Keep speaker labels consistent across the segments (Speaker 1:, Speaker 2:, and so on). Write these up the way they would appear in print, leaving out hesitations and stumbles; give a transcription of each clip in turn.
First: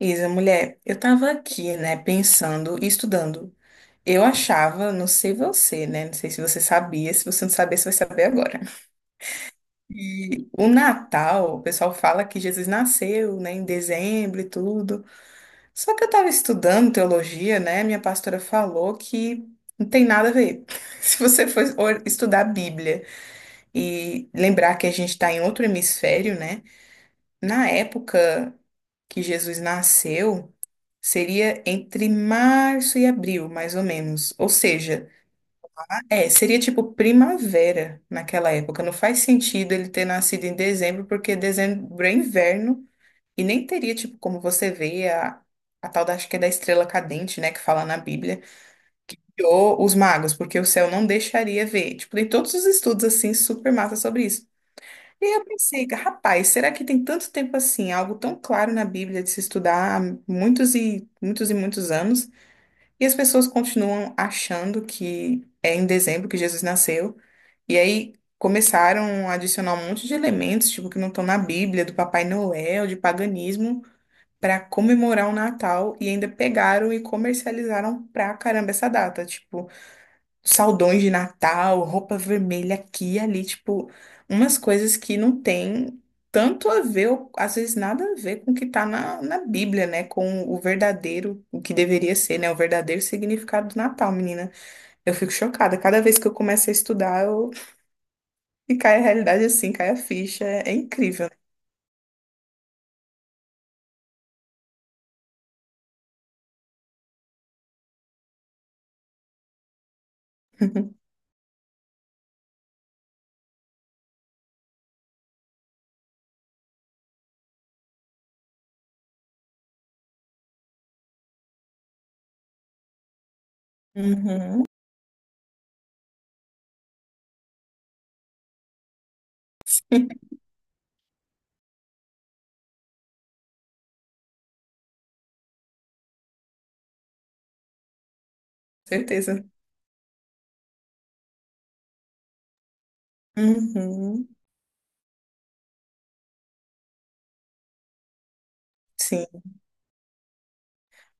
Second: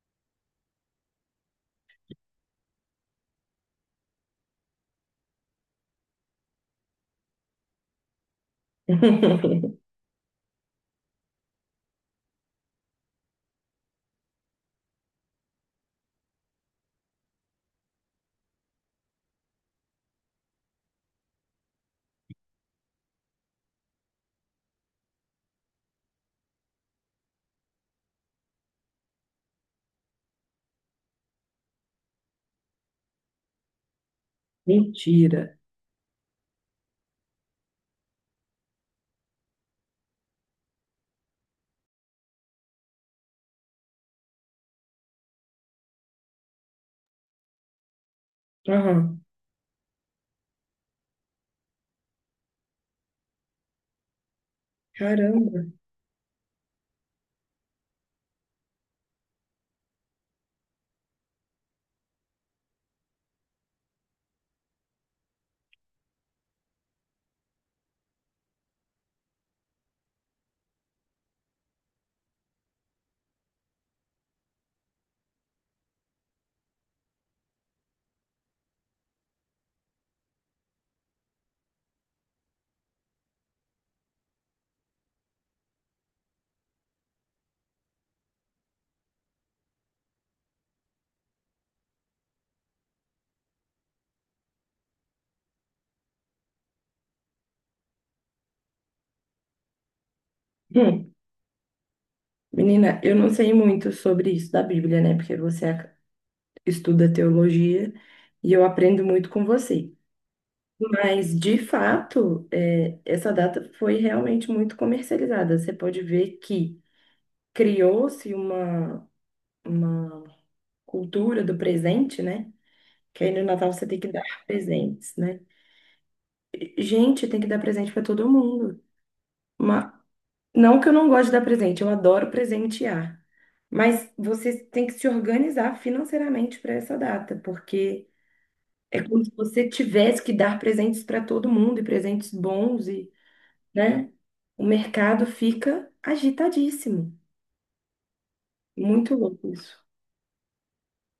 Speaker 1: Isa, mulher, eu tava aqui, né, pensando e estudando. Eu achava, não sei você, né, não sei se você sabia, se você não sabia, você vai saber agora. E o Natal, o pessoal fala que Jesus nasceu, né, em dezembro e tudo. Só que eu tava estudando teologia, né, minha pastora falou que não tem nada a ver. Se você for estudar a Bíblia e lembrar que a gente tá em outro hemisfério, né, na época que Jesus nasceu, seria entre março e abril, mais ou menos. Ou seja,
Speaker 2: Mentira.
Speaker 1: é, seria tipo primavera naquela época. Não faz sentido ele ter nascido em dezembro, porque dezembro é inverno e nem teria, tipo, como você vê a tal acho que é da estrela cadente, né, que fala na Bíblia,
Speaker 2: Aham.
Speaker 1: ou os magos, porque o céu não deixaria ver. Tipo, tem todos os estudos assim super massa sobre isso. E aí eu
Speaker 2: Caramba.
Speaker 1: pensei, rapaz, será que tem tanto tempo assim, algo tão claro na Bíblia de se estudar há muitos e muitos e muitos anos? E as pessoas continuam achando que é em dezembro que Jesus nasceu. E aí começaram a adicionar um monte de elementos, tipo, que não estão na Bíblia, do Papai Noel, de paganismo, para comemorar o Natal. E ainda pegaram e comercializaram pra caramba essa data. Tipo, saldões de Natal, roupa vermelha aqui e ali, tipo, umas coisas que não tem tanto a ver, ou às vezes nada a ver com o que tá na Bíblia, né? Com o verdadeiro, o que deveria ser, né? O verdadeiro significado do Natal, menina. Eu fico chocada. Cada vez que eu começo a estudar, eu... e cai a realidade assim, cai a ficha. É, é
Speaker 2: Hum.
Speaker 1: incrível.
Speaker 2: Menina, eu não sei muito sobre isso da Bíblia, né? Porque estuda teologia e eu aprendo muito com você. Mas, de fato, é, essa data foi realmente muito comercializada. Você pode ver que criou-se uma cultura do presente, né? Que aí no Natal você tem que dar
Speaker 1: Uhum.
Speaker 2: presentes, né? Gente, tem que dar presente para todo mundo. Não que eu não goste de dar presente, eu adoro presentear. Mas você tem que se organizar financeiramente para essa data, porque é como se
Speaker 1: Certeza.
Speaker 2: você tivesse que dar presentes para todo mundo e presentes bons e, né?
Speaker 1: Uhum.
Speaker 2: O mercado fica agitadíssimo. Muito
Speaker 1: Sim,
Speaker 2: louco isso.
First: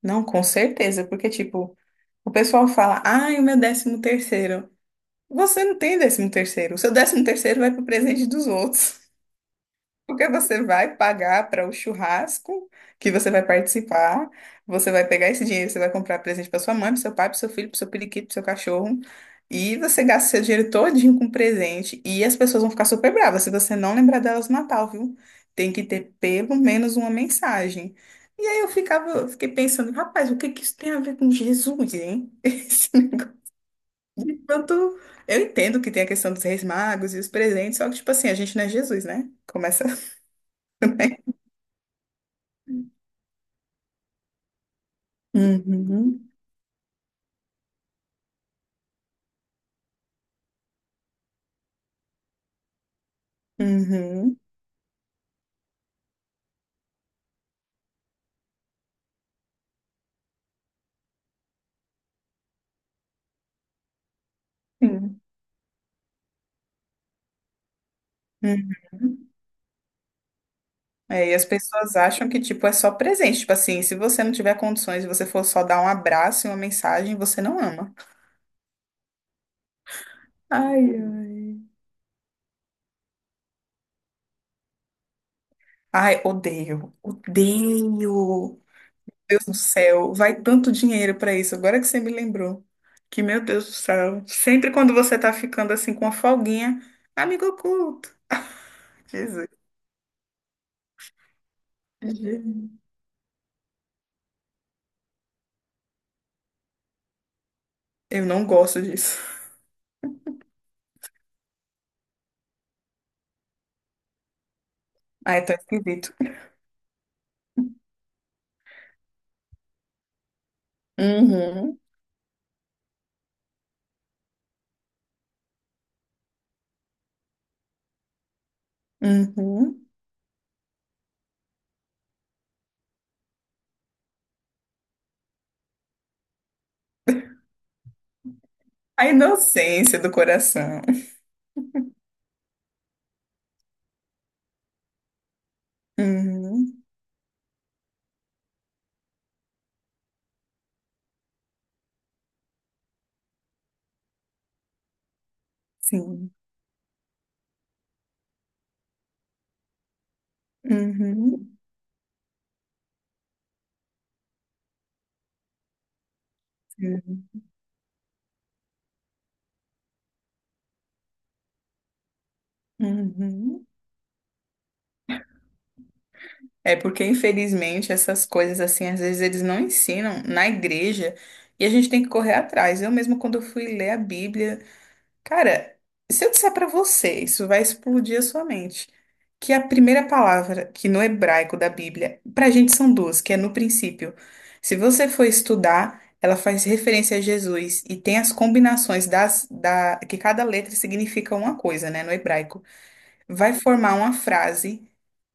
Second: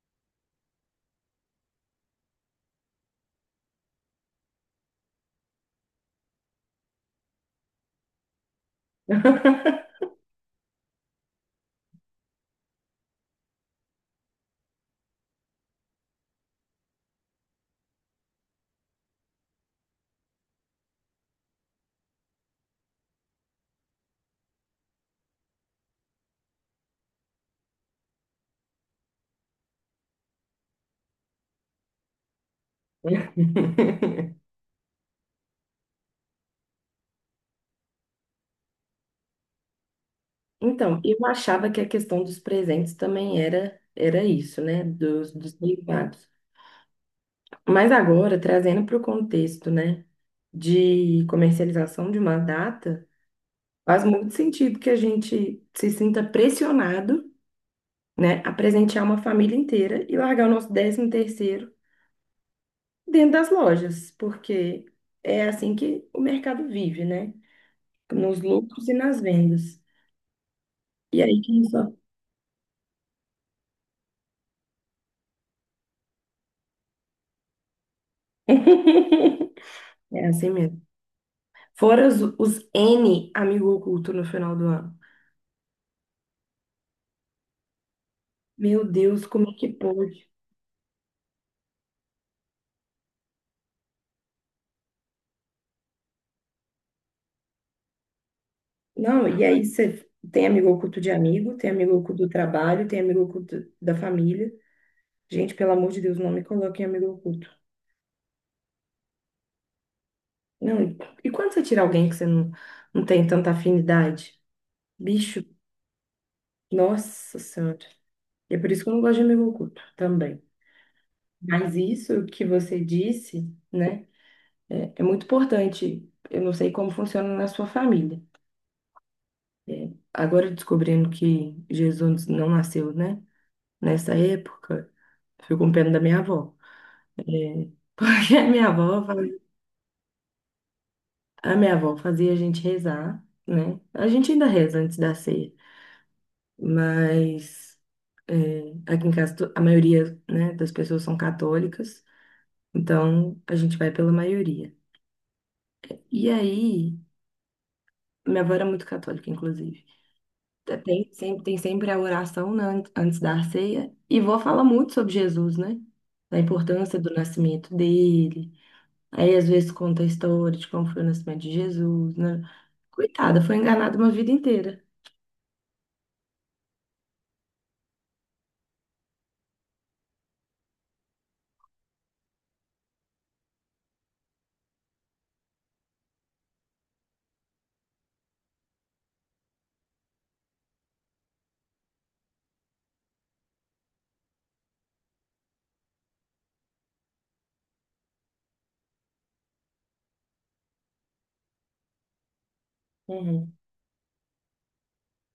Speaker 1: não, com certeza, porque tipo, o pessoal fala, ai, o meu 13º. Você não tem 13º. O seu 13º vai para o presente dos outros. Porque você vai pagar para o churrasco que você vai participar. Você vai pegar esse dinheiro, você vai comprar presente para sua mãe, para seu pai, para seu filho, para seu periquito, para seu cachorro. E você gasta seu dinheiro todinho com presente. E as pessoas vão ficar super bravas se você não lembrar delas no Natal, viu? Tem que ter pelo menos uma mensagem. E aí eu fiquei pensando, rapaz, o que que isso tem a ver com Jesus, hein? De pronto, eu entendo que tem a questão dos reis magos e os presentes, só que, tipo assim, a gente não é Jesus, né? Começa. Por
Speaker 2: Então, eu
Speaker 1: aí.
Speaker 2: achava que a questão dos presentes também era isso, né? Dos derivados.
Speaker 1: Uhum,
Speaker 2: Mas agora, trazendo para o contexto, né? De comercialização de uma data, faz muito
Speaker 1: uhum,
Speaker 2: sentido que a gente se sinta pressionado, né, a presentear uma família inteira e largar o nosso 13º dentro das lojas, porque
Speaker 1: sim,
Speaker 2: é assim que o mercado vive, né? Nos lucros e nas
Speaker 1: uhum.
Speaker 2: vendas. E
Speaker 1: É, e
Speaker 2: aí
Speaker 1: as
Speaker 2: quem só...
Speaker 1: pessoas acham que, tipo, é só presente. Tipo assim, se você não tiver condições e você for só dar um abraço e uma mensagem, você não ama.
Speaker 2: É assim mesmo.
Speaker 1: Ai, ai.
Speaker 2: Fora os N amigo oculto no final do ano.
Speaker 1: Ai, odeio, odeio.
Speaker 2: Meu Deus,
Speaker 1: Deus
Speaker 2: como é
Speaker 1: do
Speaker 2: que
Speaker 1: céu,
Speaker 2: pode?
Speaker 1: vai tanto dinheiro pra isso. Agora que você me lembrou. Que, meu Deus do céu. Sempre quando você tá ficando assim com uma folguinha, amigo oculto.
Speaker 2: Não, e
Speaker 1: Jesus.
Speaker 2: aí você tem amigo oculto de amigo, tem amigo oculto do
Speaker 1: Jesus.
Speaker 2: trabalho, tem amigo oculto da família. Gente, pelo amor de Deus, não me coloque em amigo oculto.
Speaker 1: Eu não gosto disso.
Speaker 2: Não, e quando você tira alguém que você não, não tem tanta afinidade? Bicho,
Speaker 1: Ai, tão esquisito.
Speaker 2: nossa senhora. E é por isso que eu não gosto de amigo oculto também. Mas
Speaker 1: Uhum,
Speaker 2: isso que você disse, né, é, é muito importante. Eu não sei como funciona na sua família.
Speaker 1: uhum.
Speaker 2: Agora descobrindo que Jesus não nasceu, né, nessa época, fico com pena da minha avó. É, porque a minha avó,
Speaker 1: A inocência do coração.
Speaker 2: a minha avó fazia a gente rezar, né? A gente ainda reza antes da ceia,
Speaker 1: Uhum,
Speaker 2: mas é, aqui em casa a maioria, né, das pessoas são católicas, então a gente vai pela maioria. E
Speaker 1: sim.
Speaker 2: aí, minha avó era muito católica, inclusive. Te- Tem sempre,
Speaker 1: Uhum,
Speaker 2: tem sempre a oração, né, antes da ceia, e vó fala muito sobre Jesus, né? Da importância do
Speaker 1: sim.
Speaker 2: nascimento dele. Aí, às vezes, conta a história de como foi o nascimento de Jesus, né? Coitada, foi
Speaker 1: Uhum.
Speaker 2: enganada uma vida inteira.
Speaker 1: É porque, infelizmente, essas coisas, assim, às vezes eles não ensinam na igreja e a gente tem que correr atrás. Eu mesma, quando eu fui ler a Bíblia, cara, se eu disser pra você, isso vai explodir a sua mente, que a primeira palavra que no hebraico da Bíblia, pra gente são duas, que é no princípio. Se você for estudar, ela faz referência a Jesus e tem as combinações da, que cada letra significa uma coisa, né, no hebraico.
Speaker 2: Uhum.
Speaker 1: Vai formar uma frase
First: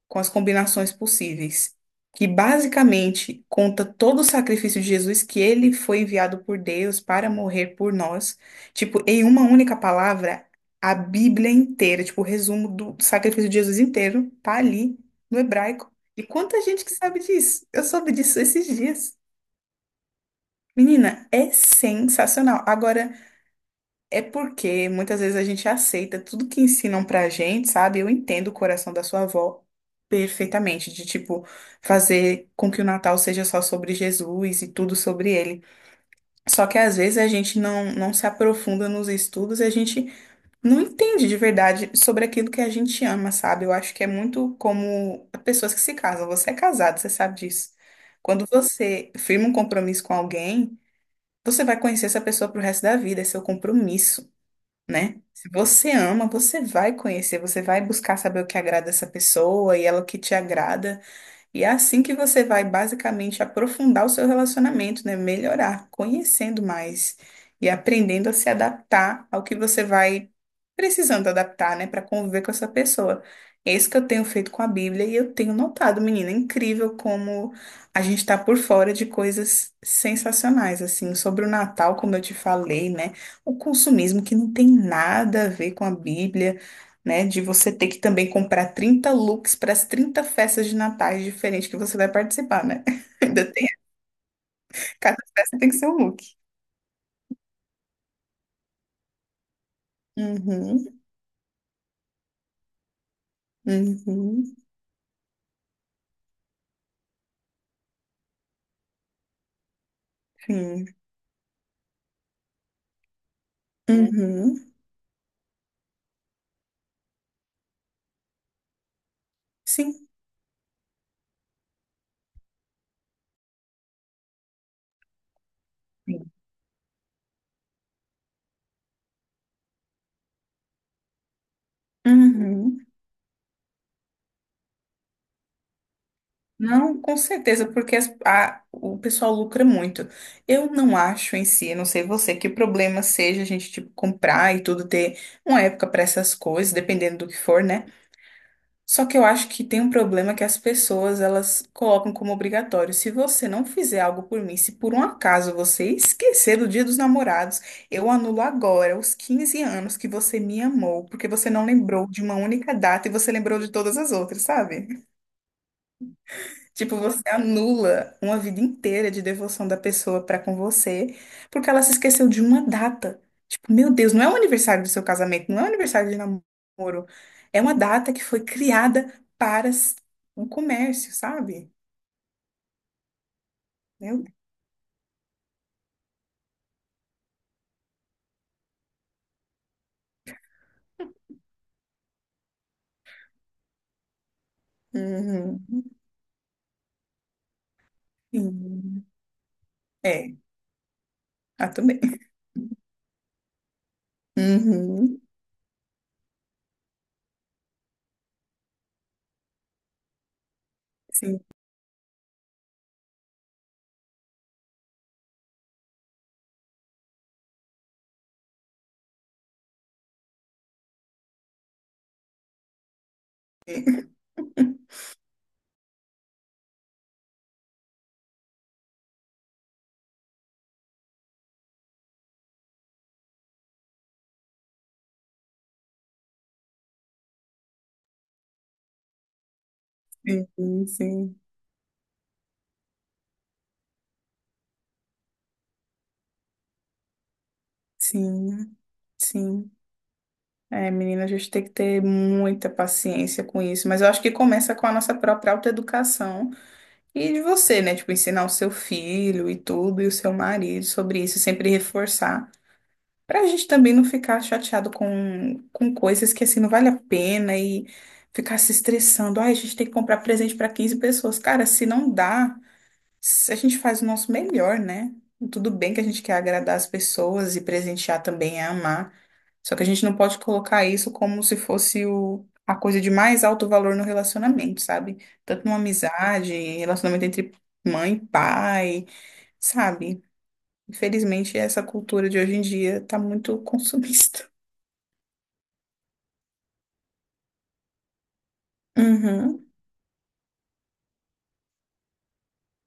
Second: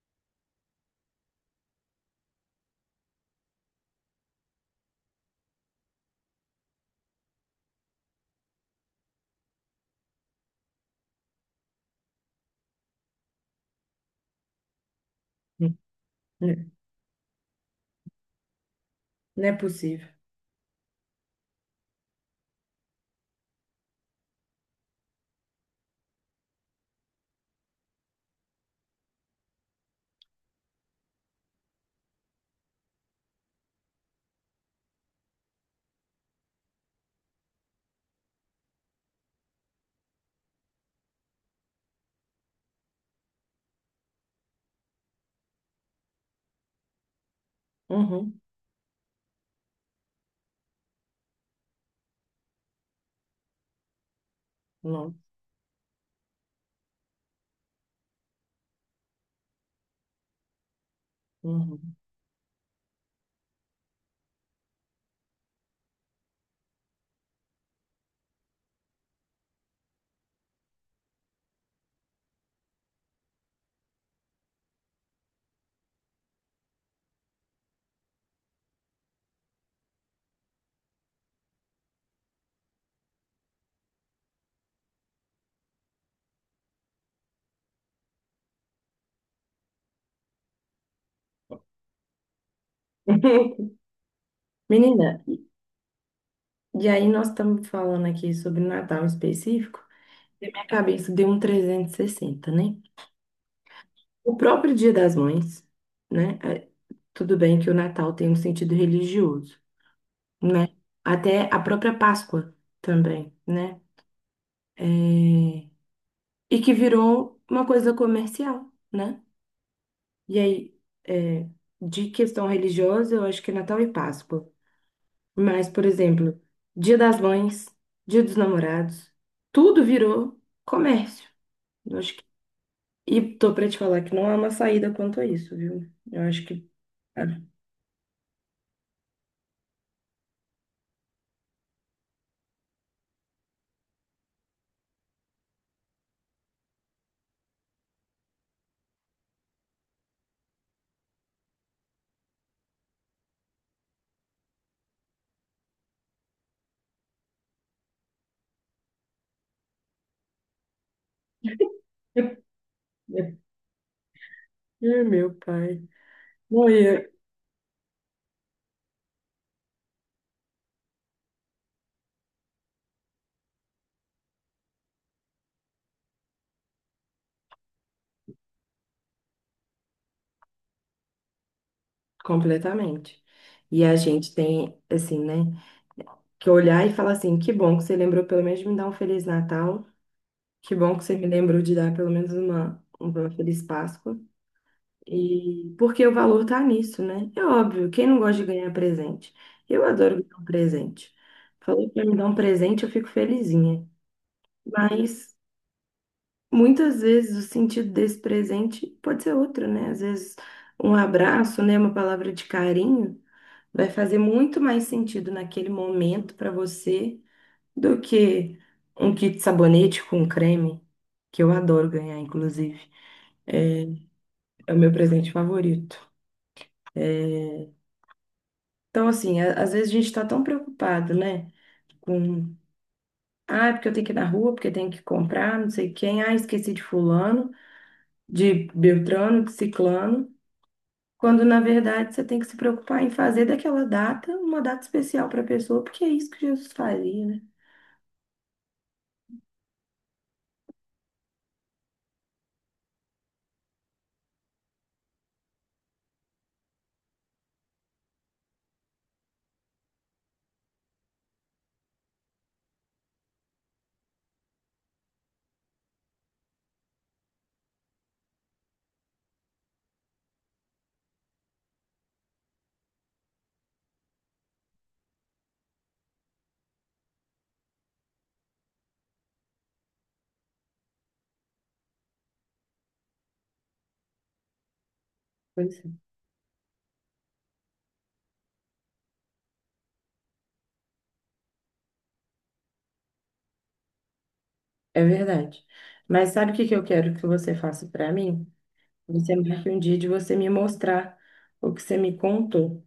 Speaker 1: com as combinações possíveis, que basicamente conta todo o sacrifício de Jesus que ele foi enviado por Deus para morrer por nós. Tipo, em uma única palavra, a Bíblia inteira, tipo, o resumo do sacrifício de Jesus inteiro tá ali no hebraico. E quanta
Speaker 2: Né,
Speaker 1: gente que sabe disso? Eu soube disso esses dias.
Speaker 2: não é possível.
Speaker 1: Menina, é sensacional. Agora é porque muitas vezes a gente aceita tudo que ensinam pra gente, sabe? Eu entendo o coração da sua avó perfeitamente, de tipo, fazer com que o Natal seja só sobre Jesus e tudo sobre ele. Só que às vezes a gente não se aprofunda nos estudos e a gente não entende de verdade sobre aquilo que a gente ama, sabe? Eu acho que é muito como pessoas que se casam. Você é casado, você sabe disso.
Speaker 2: Uhum.
Speaker 1: Quando você firma um compromisso com alguém, você vai conhecer essa pessoa pro resto da vida, é seu compromisso,
Speaker 2: Não.
Speaker 1: né? Se você ama, você vai conhecer, você vai buscar saber o que agrada essa pessoa e ela o que te agrada. E é
Speaker 2: Uhum.
Speaker 1: assim que você vai basicamente aprofundar o seu relacionamento, né? Melhorar, conhecendo mais e aprendendo a se adaptar ao que você vai precisando adaptar, né, para conviver com essa pessoa. É isso que eu tenho feito com a Bíblia e eu tenho notado, menina, é incrível como a gente está por fora de coisas sensacionais, assim, sobre o Natal, como eu te falei, né? O consumismo que não tem nada a ver com a Bíblia, né? De você ter que também comprar 30 looks para as 30 festas de natais diferentes que você vai participar, né? Ainda tem, cada
Speaker 2: Menina,
Speaker 1: festa tem que ser um look.
Speaker 2: e aí nós estamos falando aqui sobre Natal em específico, e minha
Speaker 1: Uhum,
Speaker 2: cabeça deu um 360, né? O
Speaker 1: uhum,
Speaker 2: próprio Dia das Mães, né? É, tudo bem que o Natal tem um sentido religioso, né?
Speaker 1: sim,
Speaker 2: Até a própria Páscoa também, né?
Speaker 1: uhum,
Speaker 2: É, e que virou uma coisa comercial, né?
Speaker 1: sim.
Speaker 2: E aí, é, de questão religiosa, eu acho que é Natal e Páscoa. Mas, por exemplo, Dia das Mães, Dia dos Namorados, tudo virou comércio. Eu acho que...
Speaker 1: Uhum.
Speaker 2: E tô pra te falar que não há uma saída quanto a isso, viu? Eu acho que.
Speaker 1: Não, com certeza, porque o pessoal lucra muito. Eu não acho em si, eu não sei você, que o problema seja a gente, tipo, comprar e tudo, ter uma época para essas coisas, dependendo do que for, né? Só que eu acho que tem um problema que as pessoas elas colocam como obrigatório. Se você não fizer algo por mim, se por um acaso você esquecer do Dia dos Namorados, eu anulo agora os 15 anos que você me amou, porque você não lembrou de uma única data e você lembrou de todas as outras,
Speaker 2: É,
Speaker 1: sabe?
Speaker 2: meu pai.
Speaker 1: Tipo,
Speaker 2: Morria
Speaker 1: você anula uma vida inteira de devoção da pessoa pra com você, porque ela se esqueceu de uma data. Tipo, meu Deus, não é o aniversário do seu casamento, não é o aniversário de namoro. É uma data que foi criada para o comércio, sabe?
Speaker 2: completamente. E a
Speaker 1: Meu
Speaker 2: gente
Speaker 1: Deus.
Speaker 2: tem, assim, né, que olhar e falar assim: que bom que você lembrou pelo menos de me dar um Feliz Natal, que bom que você me lembrou de dar pelo menos uma Feliz Páscoa.
Speaker 1: Uhum.
Speaker 2: E porque o valor tá nisso, né? É óbvio, quem não gosta de ganhar
Speaker 1: Sim.
Speaker 2: presente? Eu adoro
Speaker 1: É,
Speaker 2: ganhar um presente.
Speaker 1: ah,
Speaker 2: Falou
Speaker 1: também.
Speaker 2: pra me dar um presente, eu fico felizinha.
Speaker 1: Uhum.
Speaker 2: Mas muitas vezes o sentido desse presente pode ser outro, né? Às vezes um
Speaker 1: Sim,
Speaker 2: abraço, né, uma palavra de carinho vai fazer muito mais sentido naquele momento para você do que um kit de sabonete com creme, que eu adoro ganhar, inclusive. É o meu presente favorito. Então, assim, às vezes a gente está tão preocupado, né? Com, ah, é porque eu tenho que ir na rua, porque tenho que comprar, não sei quem, ah, esqueci de fulano, de Beltrano, de Ciclano,
Speaker 1: sim, sim,
Speaker 2: quando na verdade você tem que se preocupar em fazer daquela data uma data especial para a pessoa, porque é isso que Jesus faria, né?
Speaker 1: sim, sim. É, menina, a gente tem que ter muita paciência com isso, mas eu acho que começa com a nossa própria autoeducação e de você, né? Tipo, ensinar o seu filho e tudo, e o seu marido sobre isso, e sempre reforçar, pra gente também não ficar chateado com coisas que assim não vale a pena e ficar se estressando. Ai, a gente tem que comprar presente pra 15 pessoas. Cara, se não dá, se a gente faz o nosso melhor, né? Tudo bem que a gente quer agradar as pessoas e presentear também é amar. Só que a gente não pode colocar isso como se fosse a coisa de mais alto valor no relacionamento, sabe? Tanto
Speaker 2: Pois
Speaker 1: numa amizade, relacionamento entre mãe e pai, sabe? Infelizmente, essa cultura de hoje em dia tá muito consumista.
Speaker 2: é, é verdade. Mas sabe o que que eu quero que você faça para mim? Você
Speaker 1: Uhum.
Speaker 2: marque um dia de você me mostrar o que você me contou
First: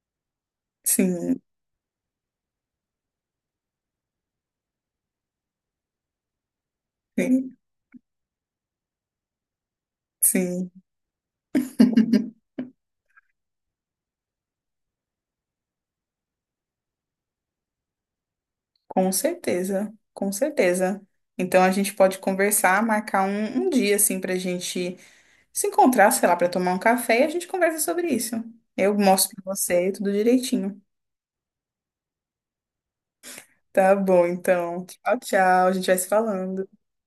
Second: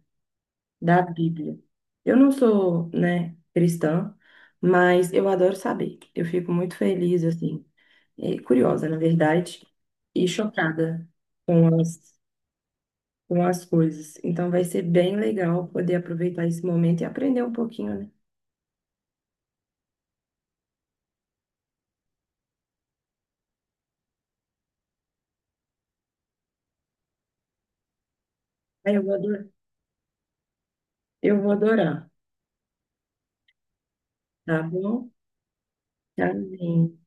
Speaker 2: da
Speaker 1: Sim,
Speaker 2: Bíblia. Eu não sou, né, cristã, mas eu adoro saber. Eu fico muito feliz,
Speaker 1: sim,
Speaker 2: assim, e curiosa, na verdade, e
Speaker 1: sim.
Speaker 2: chocada com as, com as coisas. Então vai ser bem legal poder aproveitar esse momento e aprender um pouquinho, né?
Speaker 1: Com certeza, com certeza. Então a gente pode conversar, marcar um dia assim pra gente se encontrar, sei lá, pra tomar um café e a gente conversa sobre isso.
Speaker 2: Aí
Speaker 1: Eu
Speaker 2: eu vou
Speaker 1: mostro
Speaker 2: adorar.
Speaker 1: pra você tudo direitinho.
Speaker 2: Eu vou adorar,
Speaker 1: Tá bom,
Speaker 2: tá
Speaker 1: então.
Speaker 2: bom?
Speaker 1: Tchau, tchau. A gente vai se falando.
Speaker 2: Amém.